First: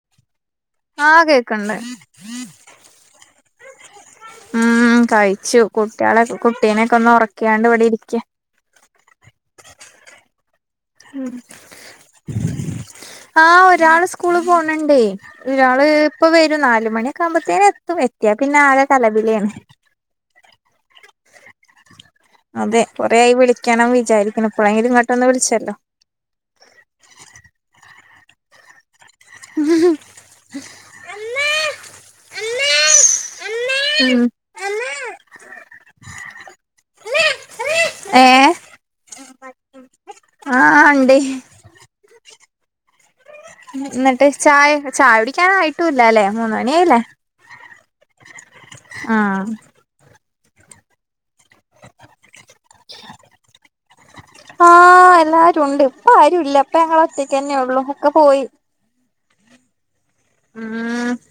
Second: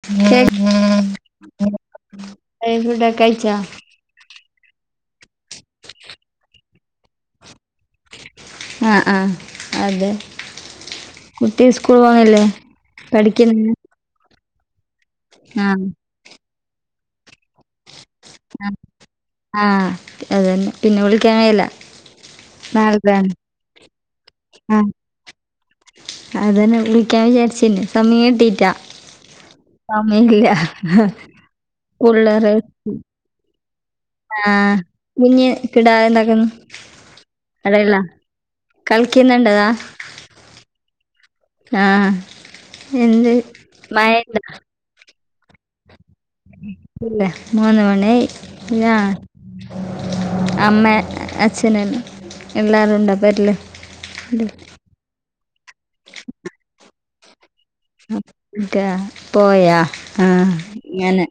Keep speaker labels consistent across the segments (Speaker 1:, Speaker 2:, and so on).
Speaker 1: [unintelligible]
Speaker 2: ആഹ് കേക്ക്ണ്ട്
Speaker 1: ഫു‌ഡൊക്കെ കഴിച്ചാ
Speaker 2: ഉം കഴിച്ചു കുട്ടിയാളെ കുട്ടീനെക്കെ ഒന്ന് ഒറക്യാണ്ട് ഇവിടെ ഇരിക്ക്യാ.
Speaker 1: ആഹ് ആഹ് അതെ കുട്ടി സ്കൂൾ പോവുന്നില്ലേ പഠിക്കുന്ന്
Speaker 2: സ്കൂൾ പോണ് ണ്ടേ.
Speaker 1: ആഹ്
Speaker 2: ഒരാള് ഇപ്പൊ വരും നാല് മണിയൊക്കെ ആകുമ്പഴ്ത്തേന് എ ത്തും. എത്തിയാ പിന്നെ ആകെ കലപിലേണ്
Speaker 1: ആഹ് അതന്നെ പിന്നെ വിളിക്കാൻ കയില്ല
Speaker 2: അതെ കൊറെ
Speaker 1: നാളെതാണ്
Speaker 2: ആയി വിളിക്കണം വിചാരിക്ണു.
Speaker 1: ആഹ്
Speaker 2: ഇപ്പളെങ്കിലും ഇങ്ങട്ടൊന്ന് വിളിച്ചല്ലോ
Speaker 1: അതന്നെ വിളിക്കാൻ വിചാരിച്ചെന് സമയം കിട്ടീട്ടാ സമയില്ല പുള്ളറ്
Speaker 2: അമ്മേ
Speaker 1: ആഹ് കുഞ്ഞ് കിടാവെന്താക്ന്ന്? എടേ ഇള്ള
Speaker 2: ഏഹ്
Speaker 1: കൾക്ക്യ്ന്നുണ്ടതാ
Speaker 2: ആഹ് ഇണ്ടേ
Speaker 1: എന്ത്
Speaker 2: ഇന്നട്ട്
Speaker 1: മഴയുണ്ടോ
Speaker 2: ചായെ, ചായ കുടിക്കാനായിട്ടൂല്ലാല്ലെ
Speaker 1: ഇല്ല മൂന്ന് മണി ആയി. ആഹ് അമ്മേ അച്ഛനും എല്ലാരും ണ്ടൊ പെര്ല്?
Speaker 2: ആഹ്. എല്ലാരും ഉണ്ട് ഇപ്പൊ ആരു ഇല്ല അപ്പ ഞങ്ങളൊറ്റക്കെന്നെ ഒള്ളു.
Speaker 1: ക്കെ പോയാ? ആഹ്
Speaker 2: ഉം
Speaker 1: ങ്ങനെ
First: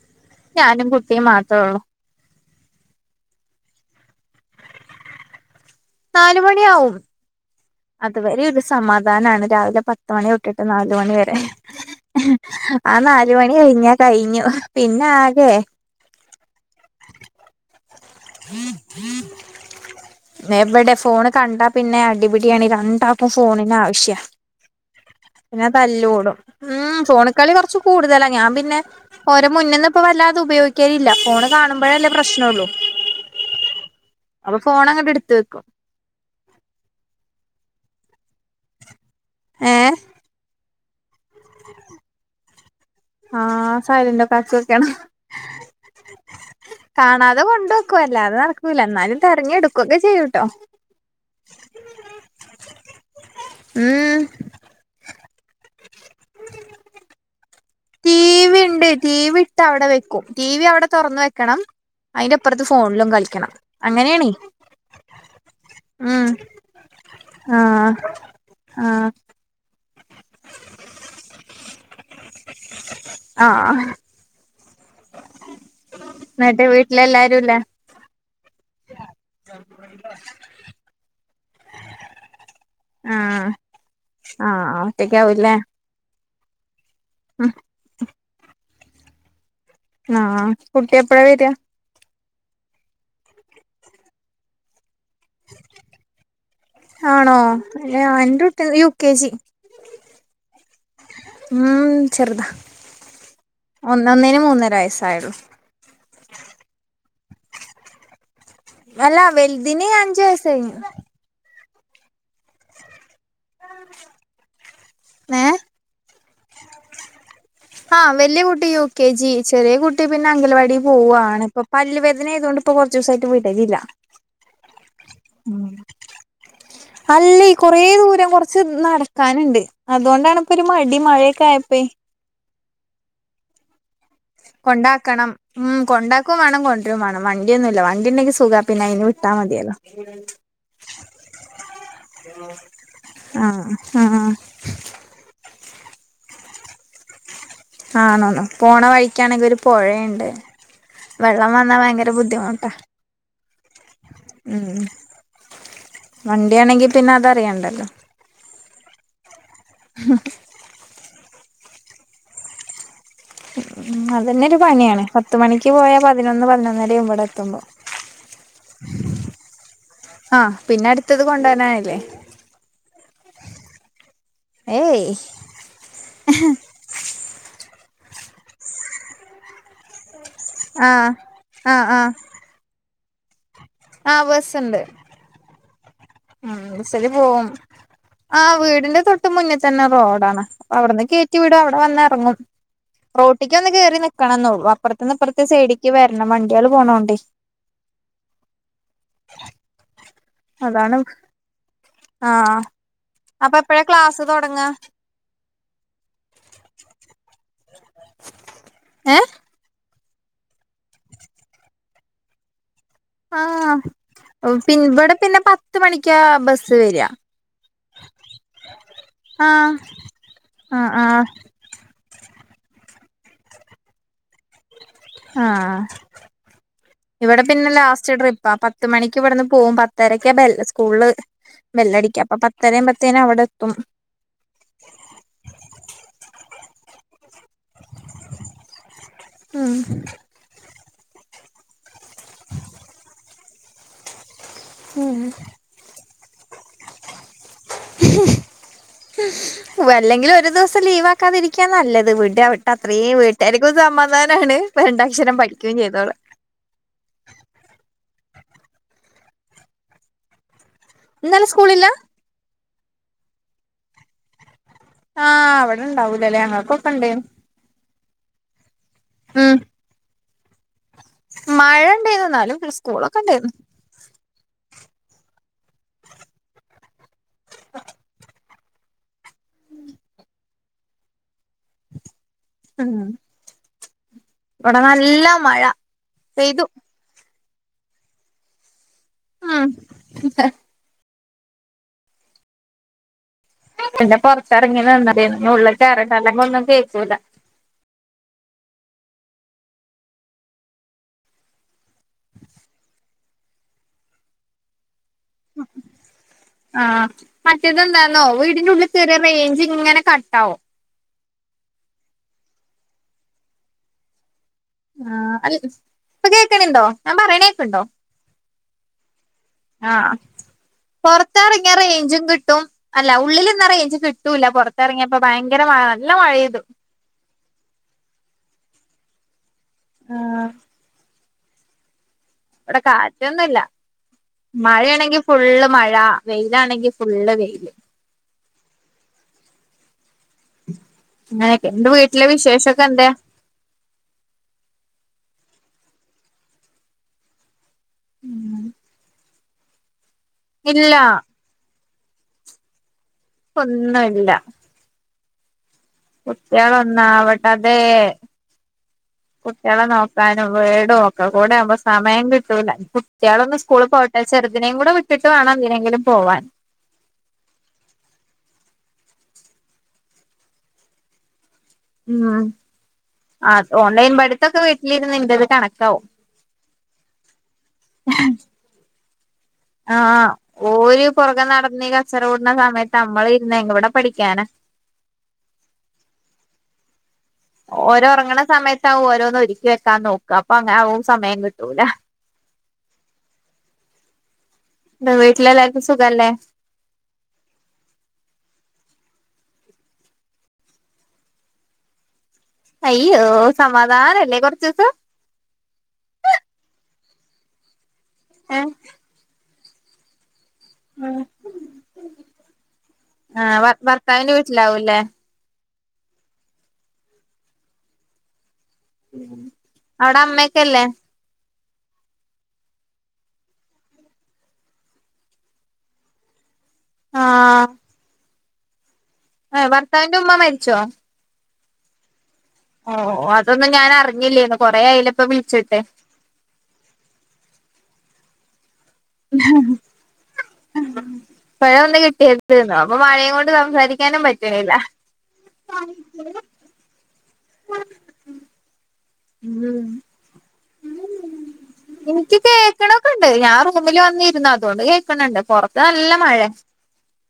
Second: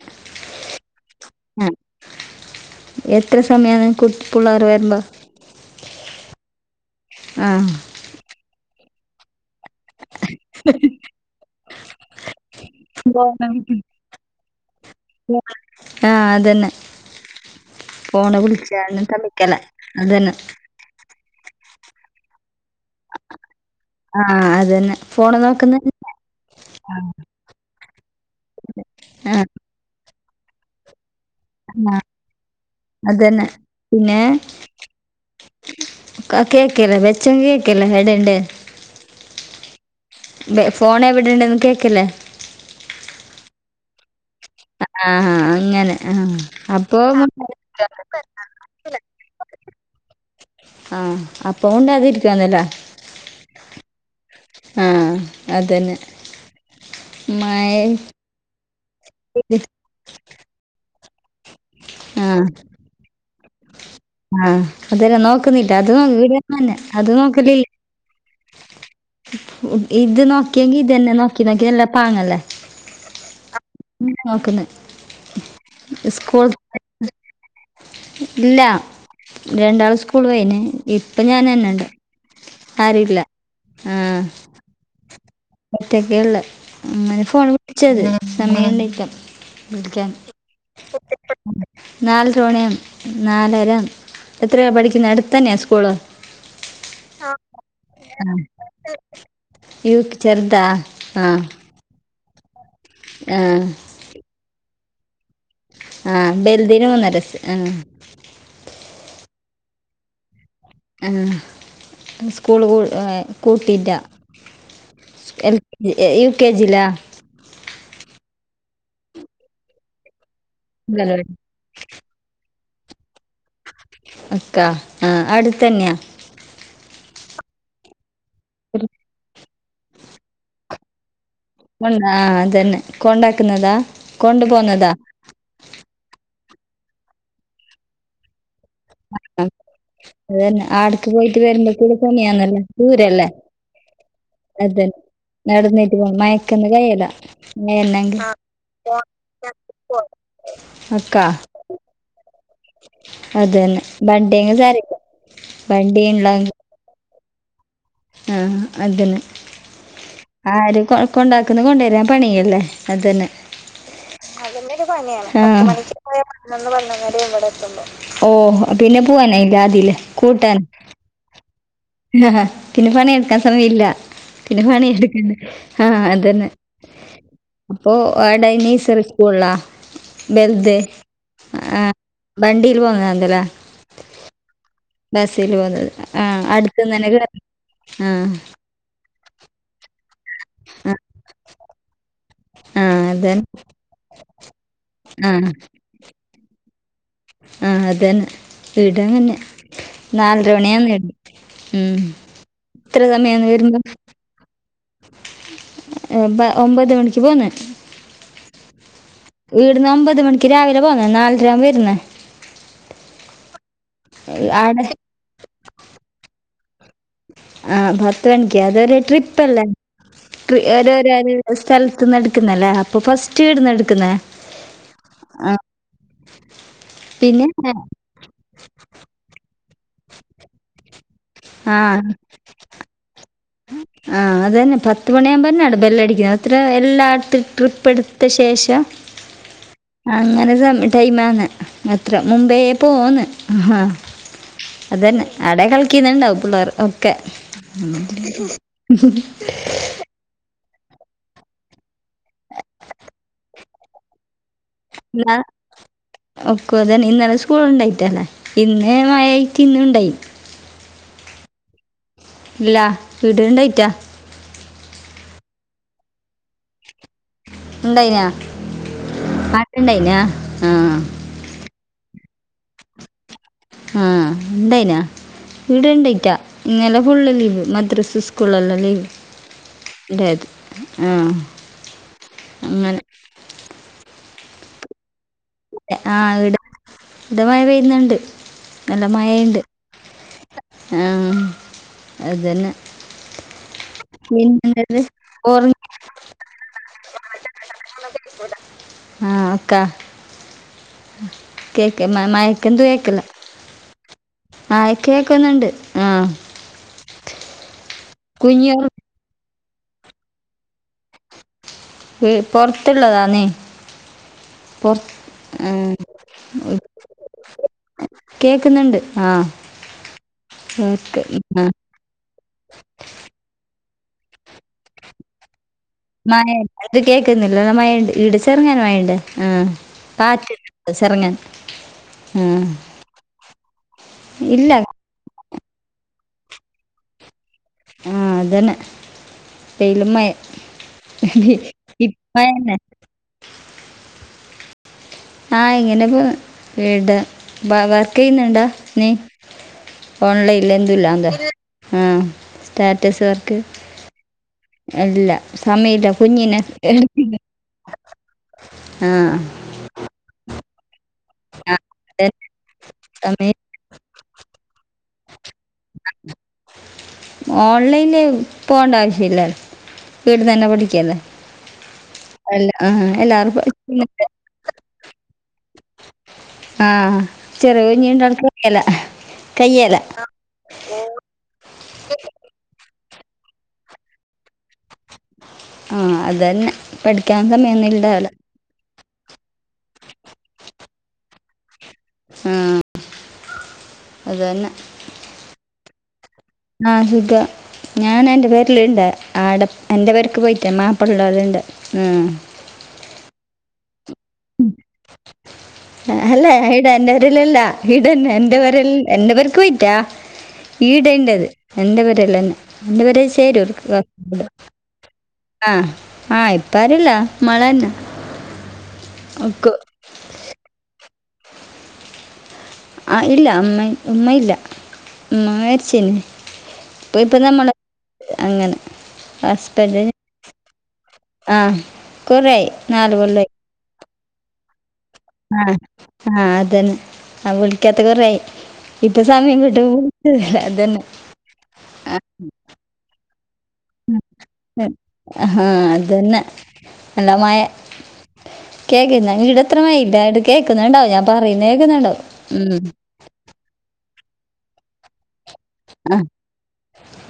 Speaker 2: ഞാനും കുട്ടിയും മാത്രേ
Speaker 1: അ
Speaker 2: ഉള്ളൂ
Speaker 1: എത്ര സമയാണ് കുട്ട് പിള്ളാർ വരുമ്പോ
Speaker 2: നാല് മണിയാവും.
Speaker 1: ആഹ്
Speaker 2: അതുവരെ ഒരു സമാധാനാണ് രാവിലെ പത്ത് മണി തൊട്ടിട്ട് നാലു മണി വരെ ആ നാല് മണി കഴിഞ്ഞാ കഴിഞ്ഞു പിന്നാകെ
Speaker 1: ആഹ് അതന്നെ ഫോൺ വിളിച്ചാ [unintelligible] അതന്നെ
Speaker 2: എവിടെ ഫോണ് കണ്ടാ പിന്നെ അടിപിടിയാണെ രണ്ടാക്കും ഫോണിനാവശ്യാ.
Speaker 1: ആഹ് അതന്നെ. ഫൊ
Speaker 2: പിന്നെ തല്ലൂടും ഉം ഫോൺ കളി കുറച്ച് കൂടുതലാ ഞാൻ പിന്നെ ഓര
Speaker 1: ആഹ്
Speaker 2: മുന്ന് ന്ന് ഇപ്പ വല്ലാതെ ഉപയോഗിക്കലില്ല ഫോൺ
Speaker 1: ആഹ്
Speaker 2: കാണുമ്പഴല്ലേ പ്രശ്ന ഒള്ളു
Speaker 1: അതന്നെ
Speaker 2: അപ്പൊ ഫോൺ അങ്ങട്ട് ഇട്ത്തു വെക്കും
Speaker 1: ക്കെ കേക്കേല്ല ബെച്ചൻ കേക്കേല്ല ഹടെ എണ്ട്
Speaker 2: ഏഹ്
Speaker 1: ഫോൺ എവിടെണ്ടെന്ന് കേക്കലെ
Speaker 2: ആഹ് സൈലൻ്റൊ ക്കാക്കി വെക്കണം.
Speaker 1: ആഹ് അങ്ങനെ ആഹ് അപ്പൊ
Speaker 2: കാണാതെ കൊണ്ട് വെക്കും അല്ലാതെ നടക്കൂല എന്നാലും തെരഞ്ഞെടു ക്കൊക്കെ ചെയ്യുട്ടോ
Speaker 1: ആഹ് അപ്പം മുണ്ടാതിരിക്കും എന്നില്ലെ.
Speaker 2: ഉം
Speaker 1: ആഹ് അതന്നെ മയ്
Speaker 2: ടി വി ഇണ്ട് ടി വി ഇട്ട് അവടെ വെക്കും ടി വി അവടെ തൊറന്ന് വെക്കണം
Speaker 1: ആഹ്
Speaker 2: അയിന്റെപ്പുറത്ത് ഫോ ൺലും കളിക്കണം അങ്ങനെയാണേ
Speaker 1: ആഹ് അതല് നോക്കുന്നില്ല അത് [unintelligible]
Speaker 2: ഉം
Speaker 1: ഈടിം അങ്ങതന്നെ അത് നോക്കലില്ല
Speaker 2: ആഹ് ആഹ്
Speaker 1: ഇത് നോക്കിയെങ്കി ഇതന്നെ നോക്കി നോക്കി ഇതല്ല പാങ്ങല്ലേ
Speaker 2: ആഹ്
Speaker 1: നോക്കുന്ന്
Speaker 2: ഇന്നട്ട് വീട്ട്ലെല്ലാരു ല്ലേ
Speaker 1: ഇല്ല രണ്ടാള് സ്കൂൾ വയിന ഇപ്പൊ ഞൻ തന്നെണ്ട്
Speaker 2: ആഹ് ആഹ് ഒറ്റക്കാവൂല്ലേ
Speaker 1: മറ്റൊക്കെ ഉള്ള അങ്ങനെ ഫോൺ വിളിച്ചത് സമയംണ്ടക്കാം
Speaker 2: ആഹ് കുട്ടി എപ്പഴാ വരിക
Speaker 1: [inaudible] നാലു തോണ നാലരം എത്രയാണ് പഠിക്കുന്ന അടുത്തന്നെയാ സ്കൂള്
Speaker 2: ആണോ അന്റെ കുട്ടി യു കെ ജി
Speaker 1: യൂക്ക് ചേർത ആഹ്
Speaker 2: ആഹ് ചെറുത
Speaker 1: ആഹ്
Speaker 2: ഒന്നൊന്നിന് മൂന്നര വയസ്സായുള്ളൂ
Speaker 1: ആഹ് ബലുതിന് മൂന്ന രസം ആഹ്
Speaker 2: അല്ല വൽതിന അഞ്ചുവയസ്സ് കയിഞ്ഞു
Speaker 1: സ്കൂൾ ക കൂട്ടിയിട്ട
Speaker 2: ഏ
Speaker 1: എൽ യു കെ ജി ലേ
Speaker 2: ആഹ് വലിയ കുട്ടി യു കെ ജി ചെറിയ കുട്ടി പിന്നെ അംഗലവാടിൽ
Speaker 1: അംഗനവാടി
Speaker 2: പോവുവാണ് ഇപ്പൊ പല്ല് വേദന ആയതുകൊണ്ട് ഇപ്പൊ കൊറച്ചവസായിട്ട് വിടലില്ല
Speaker 1: അക്ക ആഹ് അടുത്തന്നെയാ
Speaker 2: അല്ലെയ്‌ കൊറ ദൂരം കൊറച്ച് നടക്കാനുണ്ട് അതോണ്ടാണ് ഇപ്പൊ ഒരു മടി മഴയൊക്കെയ
Speaker 1: ഉം ആഹ് അതന്നെ കൊണ്ടാക്കുന്നതാ കൊണ്ടു പോന്നതാ
Speaker 2: കൊണ്ടാക്കണം ഉം കൊണ്ടാക്കും വേണം കൊണ്ടുവരു വേണം വണ്ടിയൊന്നുംല്ല വണ്ടി ഉണ്ടെങ്കി സുഖ പിന്നെ അയിന് വിട്ടാ മതിയല്ലോ
Speaker 1: അതന്നെ ദൂരല്ല
Speaker 2: ആഹ് ആഹ്
Speaker 1: അതന്നെ നടന്നിട്ട് മയക്കന്ന് കൈയല്ല
Speaker 2: ആണോ പോണ വഴിക്കാണെങ്കിൽ ഒരു പുഴയുണ്ട്
Speaker 1: അക്കാ
Speaker 2: വെള്ളം വന്നാ ഭയങ്കര ബുദ്ധിമുട്ടുന്ന്
Speaker 1: അതന്നെ വണ്ടിയ സര
Speaker 2: ഉം
Speaker 1: വണ്ടിയ ഉള്ള
Speaker 2: വണ്ടിയാണെങ്കി പിന്നെ അതറിയണ്ടല്ലോ
Speaker 1: ആഹ് അതന്നെ
Speaker 2: [inaudible]
Speaker 1: ആര് കൊ കൊണ്ടാക്കുന്ന കൊണ്ടുവരാൻ പണിയല്ലേ അത്ന്നെ
Speaker 2: ഉം അതന്നെ
Speaker 1: അതന്റെ ഒരു
Speaker 2: പണിയാണ് പത്ത്
Speaker 1: പനിയാണ്
Speaker 2: മണിക്ക്
Speaker 1: മനിക്ക്
Speaker 2: പോയാ പതിനൊന്ന്
Speaker 1: പന്ന്
Speaker 2: പതിനൊന്നരയാവും
Speaker 1: പറന്നര ഇവിടെ എത്തുമ്പോ ഓഹ് പിന്നെ പോവാനായില്ല ആദ്യല്ലേ
Speaker 2: ആഹ്
Speaker 1: കൂട്ടൻ
Speaker 2: പിന്നെ അടുത്തത് കൊണ്ടുവാനാനല്ലേ
Speaker 1: ആഹ് പിന്നെ പണിയെടുക്കാൻ സമയം ഇല്ല പിന്നെ
Speaker 2: ഏയ്
Speaker 1: പണിയെടുക്ക ആഹ് അതന്നെ അപ്പൊ ആയ് ഡൈനീസ്റിക്കൂള്ളാ ബൽത്
Speaker 2: ആഹ്
Speaker 1: ആ
Speaker 2: ആഹ് ആഹ്
Speaker 1: വണ്ടിൽ പോന്നത എന്തല്ലാ
Speaker 2: ആഹ് ബസ്ണ്ട്
Speaker 1: ബസ്സിൽ പോന്നത്
Speaker 2: ഉസരി പോവും ആഹ്. വിടിന്റെ. തൊട്ട ഇട്ട മുന്നിൽ തന്നെ റോഡാണ്
Speaker 1: ആ,
Speaker 2: അവിടുന്ന് കയറ്റി വിടും അവിടെ വന്ന ഇറങ്ങും
Speaker 1: ആ അതന്നെ
Speaker 2: റോട്ടിക്ക് ഒന്ന് കേറി നിക്കണം എന്ന ഉള്ളു അപ്പുറത്ത നിന്ന്
Speaker 1: ആ
Speaker 2: അപ്പുറത്തെ സൈഡിക്ക് വരണം വണ്ടിയാള് പോണോണ്ട്േ
Speaker 1: ആഹ് അതന്നെ ഇടാന്നെ നാലരവണിയന്ന
Speaker 2: അതാണ്
Speaker 1: ഇട ഉം
Speaker 2: ആഹ്
Speaker 1: എത്ര സമയന്ന്
Speaker 2: അപ്പൊ
Speaker 1: വരമ്പ
Speaker 2: എപ്പഴാ ക്ലാസ് തുടങ്ങ
Speaker 1: ഒമ്പത് മണിക്ക് പോന്ന
Speaker 2: ഏഹ്
Speaker 1: വീടന്ന് ഒമ്പത് മണിക്ക് രാവിലെ പോകന്ന നാലര ആകുമ്പോ വരുന്നേ
Speaker 2: ആ പിൻ
Speaker 1: ആടെ
Speaker 2: ഇവിടെ പിന്നെ പത്ത് മണിക്ക് ബസ്സ് വര
Speaker 1: ആഹ് പത്ത് മണിക്ക് അതൊരു ട്രിപ്പല്ലേ
Speaker 2: ആഹ് ആഹ് ആഹ്
Speaker 1: ഒരു സ്ഥലത്ത് നിന്ന് എടുക്കുന്നല്ലേ അപ്പോൾ ഫസ്റ്റ്ടുന്ന് എടുക്കുന്ന
Speaker 2: ആഹ് ഇവിടെ പിന്നെ ലാസ്റ്റ് ട്രിപ്പാ പത്ത് മണിക്ക് ഇവിടുന്ന് പോകവും പത്തരക്ക സ്കൂളള്
Speaker 1: ആ
Speaker 2: ബെല്ലടിക്കുക അപ്പൊ പത്തരയും പത്തേനും അവിടെ ഇപ്പം -
Speaker 1: ആഹ് അ തന്നെ പത്ത് മണിയാകുമ്പന്നെ ബെല്ല് അടിക്കുന്നത് എത്ര എല്ലായിടത്തും ട്രിപ്പ് എടുത്ത ശേഷം.
Speaker 2: ഉം
Speaker 1: [unintelligible] അങ്ങനെ സ ടൈം ആന്ന് അത്ര മുമ്പേ പോന്ന് ആഹ് അതന്നെ അടെ കളിക്കിന്നിണ്ടാവും പിള്ളേർ ഒക്കെ
Speaker 2: ഓഹ് അല്ലെങ്കിലും ഒരു ദിവസം ലീവ് ആക്കാതിരിക്കാ നല്ലത് വീട്ട് വിട്ട അത്രയും വീട്ടുകാർക്കും സമാധാനാണ് ഇപ്പ രണ്ടക്ഷരം പഠിക്കയും ചെയ്തോളേ
Speaker 1: ഓക്കു അതന്നെ ഇന്നലെ സ്കൂൾ ഉണ്ടായിട്ടല്ലേ ഇന്ന് മഴായായിട്ട് ഇന്നു ഉണ്ടായി
Speaker 2: ഇന്നലെ സ്കൂളില്ല?
Speaker 1: ഇല്ല വീടണ്ടായിറ്റ-
Speaker 2: ആഹ് അവിടെണ്ടാവൂലല്ലേ ഞങ്ങക്കൊക്കെ ഉണ്ടയിന്നു.
Speaker 1: ഉണ്ടായിന്ന
Speaker 2: ഉം
Speaker 1: പട്ടുണ്ടായിനാ ആഹ്
Speaker 2: മഴ ഉണ്ടായിന്ന് എന്നാലും സ്കൂളൊക്കെ ഉണ്ടായിന്നു
Speaker 1: ഉം. ഉണ്ടായിന്ന ഇവിടെ ഉണ്ടക്കാ ഇന്നലെ ഫുള്ള് ലീവ് മദ്രസ് സ്കൂളല്ലാം ലീവ്- ഇണ്ടത് ആഹ് അങ്ങന-
Speaker 2: ഉം ഇവിടെ നല്ല മഴ
Speaker 1: ആഹ് ഇവിടെ
Speaker 2: പെയ്തു
Speaker 1: ഇവിടെ മഴ പെയ്യുന്നുണ്ട് നല്ല മഴണ്ട്
Speaker 2: ആഹ്-
Speaker 1: ആഹ് അതന്നെ-
Speaker 2: പിന്നെ പുറത്തിറങ്ങി നിന്ന് വീട്ടീന്ന് ഉള്ളിൽ കയറിട്ട അല്ലെങ്കി ഒന്നും കേക്കൂല്ല-
Speaker 1: ആഹ് ക്ക- കേക്ക മയക്കെതു കേക്ക്‌ന്ന് ആഹ് കേക്കുന്നുണ്ട് ആഹ്
Speaker 2: ആഹ് മറ്റേത് എന്താന്നോ വീടിന്റെ
Speaker 1: കുഞ്ഞു
Speaker 2: ഉള്ളിൽ കേറിയ റേഞ്ച് ഇങ്ങനെ കട്ടാവും.
Speaker 1: ഈ പുറത്തുള്ളതാന്നെ
Speaker 2: ആഹ് അല്ല
Speaker 1: ആ,
Speaker 2: ഇപ്പൊ കേൾക്കണണ്ടോ ഞാൻ പറയണ കേക്കണ്ടോ?
Speaker 1: കേൾക്കുന്നുണ്ട് ആ
Speaker 2: ആഹ്
Speaker 1: കേക്ക്- ആ.
Speaker 2: പുറത്തിറങ്ങിയാ റേഞ്ചും കിട്ടും. അല്ല ഉള്ളിൽ നിന്ന റേഞ്ച് കിട്ടൂല്ലാ പുറത്തിറങ്ങിയപ്പോ ഭയങ്കര മഴ നല്ല മഴ പെയ്തു
Speaker 1: മഴണ്ട് അത് കേൾക്കുന്നില്ല മഴയുണ്ട് ഇവിടെ ചെറുങ്ങന മഴയിണ്ട് ആഹ്
Speaker 2: ആഹ്
Speaker 1: കാറ്റ് ചെറങ്ങുന
Speaker 2: ഇവിടെ കാറ്റൊന്നുല്ല
Speaker 1: ഇല്ല
Speaker 2: മഴയാണെങ്കിൽ ഫുള്ള് മഴ വെയിലാണെങ്കിൽ ഫുള്ള് വെയില്-
Speaker 1: ആഹ് അതന്നെ വെയിലും മയേം
Speaker 2: അങ്ങനെയൊക്കെ എന്റെ വീട്ടിലെ
Speaker 1: ഇപ്പോ അയന്നെ
Speaker 2: വിശേഷൊക്കെ എന്തേ
Speaker 1: ആഹ് ഇങ്ങനെ പോന്ന് ഇവിടെ വ വർക്ക് ചെയ്യുന്നുണ്ടോ നീ?
Speaker 2: ഇല്ല
Speaker 1: ഓൺലൈനിൽ [unintelligible] ആഹ് സ്റ്റാറ്റസ് വർ
Speaker 2: ഒന്നുല്ല-
Speaker 1: അല്ല സമയില്ല-
Speaker 2: കുട്ടികൾ ഒന്നാവട്ടെ അതെ
Speaker 1: ആഹ്
Speaker 2: കുട്ടികളെ നോക്കാനും വീട് ഒക്കെ കൂടെ ആവുമ്പോ സമയം കിട്ടൂല കുട്ടികളൊന്ന്
Speaker 1: സമയം
Speaker 2: സ്കൂളി പോട്ടെ ചെറുതിനേം കൂടി വിട്ടിട്ട് വേണം എന്തിനെങ്കിലും പോവാൻ-
Speaker 1: ഓൺലൈനില് പോകേണ്ട ആവശ്യല്ല വീട്ടി തന്നെ പഠിക്കല്ലേ-
Speaker 2: ഉം
Speaker 1: അല്ല ആഹ് എല്ലാർക്കും-
Speaker 2: ഇതൊക്കെ വീട്ടിലിരുന്നു എന്റേത് കണക്കാവും-
Speaker 1: ആഹ് ചെറിയ കുഞ്ഞീണ്ട് [unintelligible]
Speaker 2: ആഹ് ഓര് പുറകെ നടന്നീ കച്ചറ കൂട്ടാണ സമയത്ത് നമ്മൾ ഇരുന്ന് എവിടെ പഠിക്കാന-
Speaker 1: ആഹ് അതന്നെ പഠിക്കാൻ സമയൊന്നു
Speaker 2: ഓര്
Speaker 1: ഉണ്ടാവില്ല.
Speaker 2: ഉറങ്ങണ [unintelligible] ഓരോന്ന് ഒരുക്കി വെക്കാൻ നോക്ക്വ അപ്പൊ അങ്ങനെ സമയം കിട്ടൂല
Speaker 1: ഉം അതന്നെ
Speaker 2: വീട്ടിലെല്ലാർക്കും സുഖാല്ലേ
Speaker 1: ആഹ് സുഖാ ഞാനെന്റെ പെരേലുണ്ട് ആടെ എന്റെ പെരക്ക് പോയിട്ടേ മാപ്പിളടെ ഉണ്ട് ഉം
Speaker 2: അയ്യോ സമാധാനല്ലേ കുറച്ചീസം
Speaker 1: അല്ല ഇടാ എന്റെ പേരെലല്ല ഇടന്നേ എന്റെ
Speaker 2: ഏഹ്
Speaker 1: പെരേൽ എന്റെ പെരക്ക് പോയിറ്റാ ഈടെൻ്റെത് എന്റെ പെരേല്ലന്നെ എന്റെ പെരേ
Speaker 2: ആഹ്
Speaker 1: ചേരുവവര്ക്
Speaker 2: ഭർത്താവിന്റെ വീട്ടിലാവൂല്ലേ
Speaker 1: ആഹ് ആഹ് ഇപ്പാരുല്ല മ്മള് തന്നെ ഒക്ക്.
Speaker 2: അവിടെ അമ്മയൊക്കല്ലേ?
Speaker 1: ആഹ് ഇല്ല അമ്മ ഉമ്മ ഇല്ല ഉമ്മ മരിച്ചേന്. ഇപ്പൊ ഇപ്പൊ
Speaker 2: ആഹ്
Speaker 1: നമ്മടെ അങ്ങനെ
Speaker 2: ഏഹ്
Speaker 1: ഹസ്ബന്റ്
Speaker 2: ഭർത്താവിന്റെ ഉമ്മ മരിച്ചോ
Speaker 1: ആഹ് കൊറേയി
Speaker 2: ഓ അതൊന്നും ഞാനറിഞ്ഞില്ലേന്ന് കൊറേയായിലെ
Speaker 1: ആഹ് ആഹ് അതന്നെ ആ വിളിക്കാത്ത കൊറേ ആയി. ഇപ്പൊ സമയം കിട്ടും ല്ലാ അതന്നെ
Speaker 2: ഇപ്പോഴാ ഒന്ന് കിട്ടിയത് അപ്പൊ മഴയും കൊണ്ട് സംസാരിക്ക-
Speaker 1: ആഹാ അത് തന്നെ നല്ലാമായ കേക്കുന്നാ വീട്
Speaker 2: ഉം
Speaker 1: എത്രമാ [unintelligible] കേക്കുന്നുണ്ടാവും ഞാൻ പറയുന്ന കേക്കുന്നുണ്ടാവും ഉം.
Speaker 2: ണ്ട് ഞാ റൂമിൽ വന്നിരുന്നു അതൊണ്ട് കേക്കണണ്ട് പുറ- നല്ല
Speaker 1: ആ
Speaker 2: മഴ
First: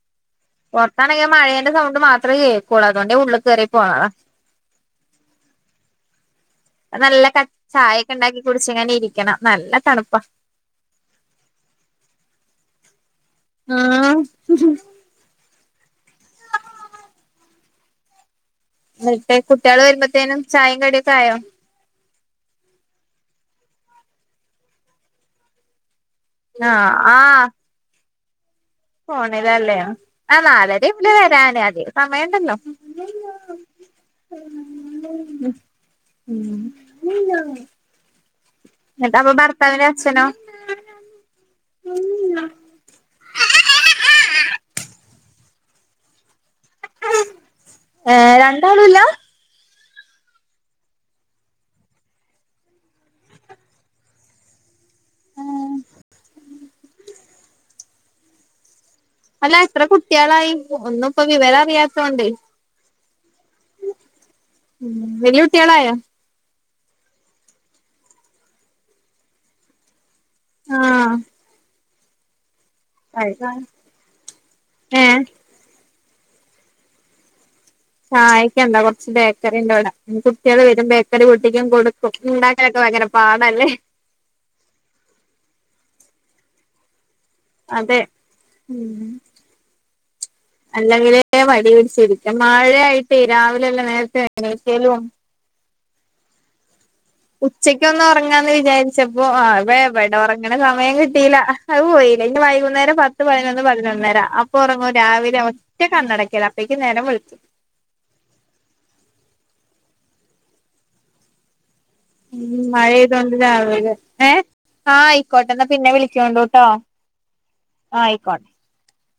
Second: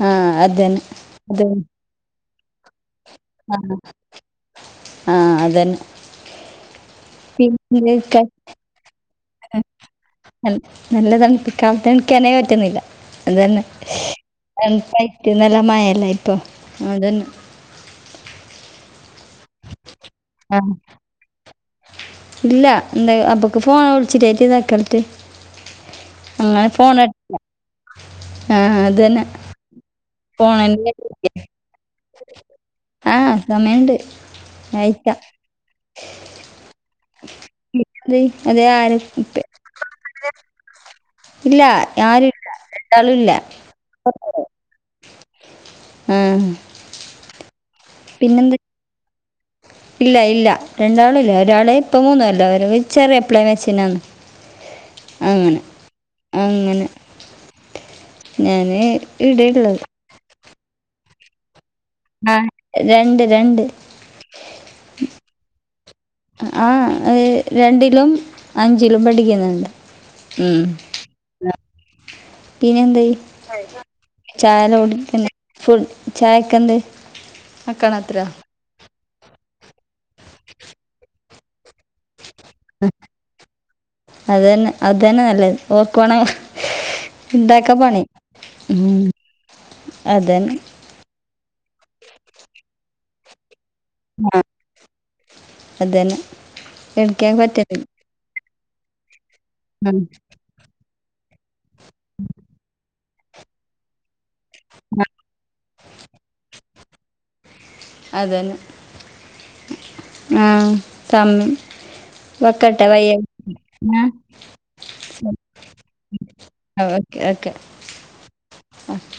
Speaker 1: ആ അതന്നെ
Speaker 2: പൊറത്താണെങ്കി മഴേന്റെ സൗണ്ട് മാത്രമേ കേക്കുള്ളൂ അതുകൊണ്ട് ഞാ ഉള്ള-
Speaker 1: ആഹ് ആഹ് അതന്നെ.
Speaker 2: നല്ല കട്
Speaker 1: പിന്നെ
Speaker 2: ചായൊക്കെ
Speaker 1: ക-
Speaker 2: ഉണ്ടാക്കി കുടിച്ചിങ്ങനെ ഇരിക്കണം നല്ല തണുപ്പ.
Speaker 1: നല്ല തണുപ്പ് കാലത്തെണീക്കാനേ പറ്റുന്നില്ല അത് തന്നെ
Speaker 2: ഉം
Speaker 1: തണുപ്പായിട്ട്. നല്ല മയയല്ലേ ഇപ്പൊ അതന്നെ.
Speaker 2: എന്നിട്ടേ കുട്ടികള് വരുമ്പഴത്തേനും
Speaker 1: ആഹ്
Speaker 2: ചായേം കടിയൊക്കെ ആയോ?
Speaker 1: ഇല്ല എന്താ അബക്ക് ഫോൺ വിളിച്ചിട്ടായിട്ട് [unintelligible] അങ്ങനെ
Speaker 2: ആഹ്
Speaker 1: ഫോൺ എടുത്ത്താ
Speaker 2: ആഹ്
Speaker 1: ആഹ് അതന്നെ
Speaker 2: ഫോണിലല്ലേ ആ
Speaker 1: ഫോണിന്റെ
Speaker 2: നാലരയാവിലേ വരാനെ അതിന് സമയുണ്ടല്ലോ.
Speaker 1: ആഹ് സമയണ്ട് ആയിക്കാം
Speaker 2: ഉം
Speaker 1: അതെ അതെ ആര ഇപ്പെ
Speaker 2: പ്പ അവന്റെ അച്ഛനോ?
Speaker 1: ഇല്ല ആരൂല്ല രണ്ടാളും ഇല്ല. ആഹ്
Speaker 2: ഏ
Speaker 1: പിന്നെന്ത്
Speaker 2: രണ്ടാളൂല്ല?
Speaker 1: ഇല്ല ഇല്ല രണ്ടാളൂല്ല ഒരാളെ ഇപ്പോ മൂന്നു കൊല്ലാവും ഒരാള് ചെറിയായപ്ലെ മരിച്ചന്നാണ് അങ്ങനെ അങ്ങനെ. ഞാന്
Speaker 2: അല്ല
Speaker 1: ഇടെള്ളത്
Speaker 2: എത്ര കുട്ടികളായി ഒന്നും ഇപ്പോ വിവര അറിയാത്ത
Speaker 1: രണ്ട് രണ്ട്.
Speaker 2: ഉം വല്യൂട്ടികളായോ
Speaker 1: ആഹ് രണ്ടിലും അഞ്ചിലും പഠിക്കുന്നുണ്ട്. ഉം
Speaker 2: ആഹ്
Speaker 1: പിന്നെ ചായല്ല
Speaker 2: ഏ
Speaker 1: കുടിക്കുന്നെ ഫുഡ് ചായക്കെന്ത് ആക്കണത്ര
Speaker 2: ചായക്കെന്താ കുറച്ച് ബേക്കറിണ്ടവിടെ കുട്ടികള് വരും ബേക്കറി പൊട്ടിക്കും കൊടുക്കും ഇണ്ട- ക്കലൊക്കെ ഭയങ്കര പാടാ ല്ലേ.
Speaker 1: അത് തന്നെ അത് തന്നെ നല്ലത് ഓർക്കുവാണെ ഇണ്ടാക്ക
Speaker 2: അതെ
Speaker 1: പണി ഉം അതന്നെ
Speaker 2: അല്ലെങ്കിലേ മടി പിടിച്ചിരിക്ക മാഴയായിട്ട് രാവിലെ എല്ലാ നേരത്തെ
Speaker 1: ആ
Speaker 2: ഏണിക്കലും
Speaker 1: അതന്നെ. എടുക്കാൻ പറ്റത്തില്ല
Speaker 2: ഉച്ചയ്ക്കന്ന് ഉറങ്ങാന്ന് വിചാരിച്ചപ്പോ ആ വിടെ
Speaker 1: ഉം
Speaker 2: വടെ ഉറങ്ങ. ങ്ങനെ സമയം കിട്ടിയില അത് പോയിലെ ഇനി വൈകുന്നേരം പത്ത് പതിനൊന്ന് പതിനൊന്നര അ പ്പോ ഉറങ്ങും രാവിലെ ഒറ്റ കണ്ണടക്കല്ല അപ്പേക്ക് നേരം വെളുത്തു.
Speaker 1: അതന് ആ സമ
Speaker 2: ഉം മഴയ്തൊണ്ട് രാവിലെ ഏ ആഹ് ആയിക്കോട്ടെ എന്നാ പിന്നെ വിളിച്ചോളൂട്ടോ ആയിക്കോട്ടെ.
Speaker 1: ഓ [unintelligible]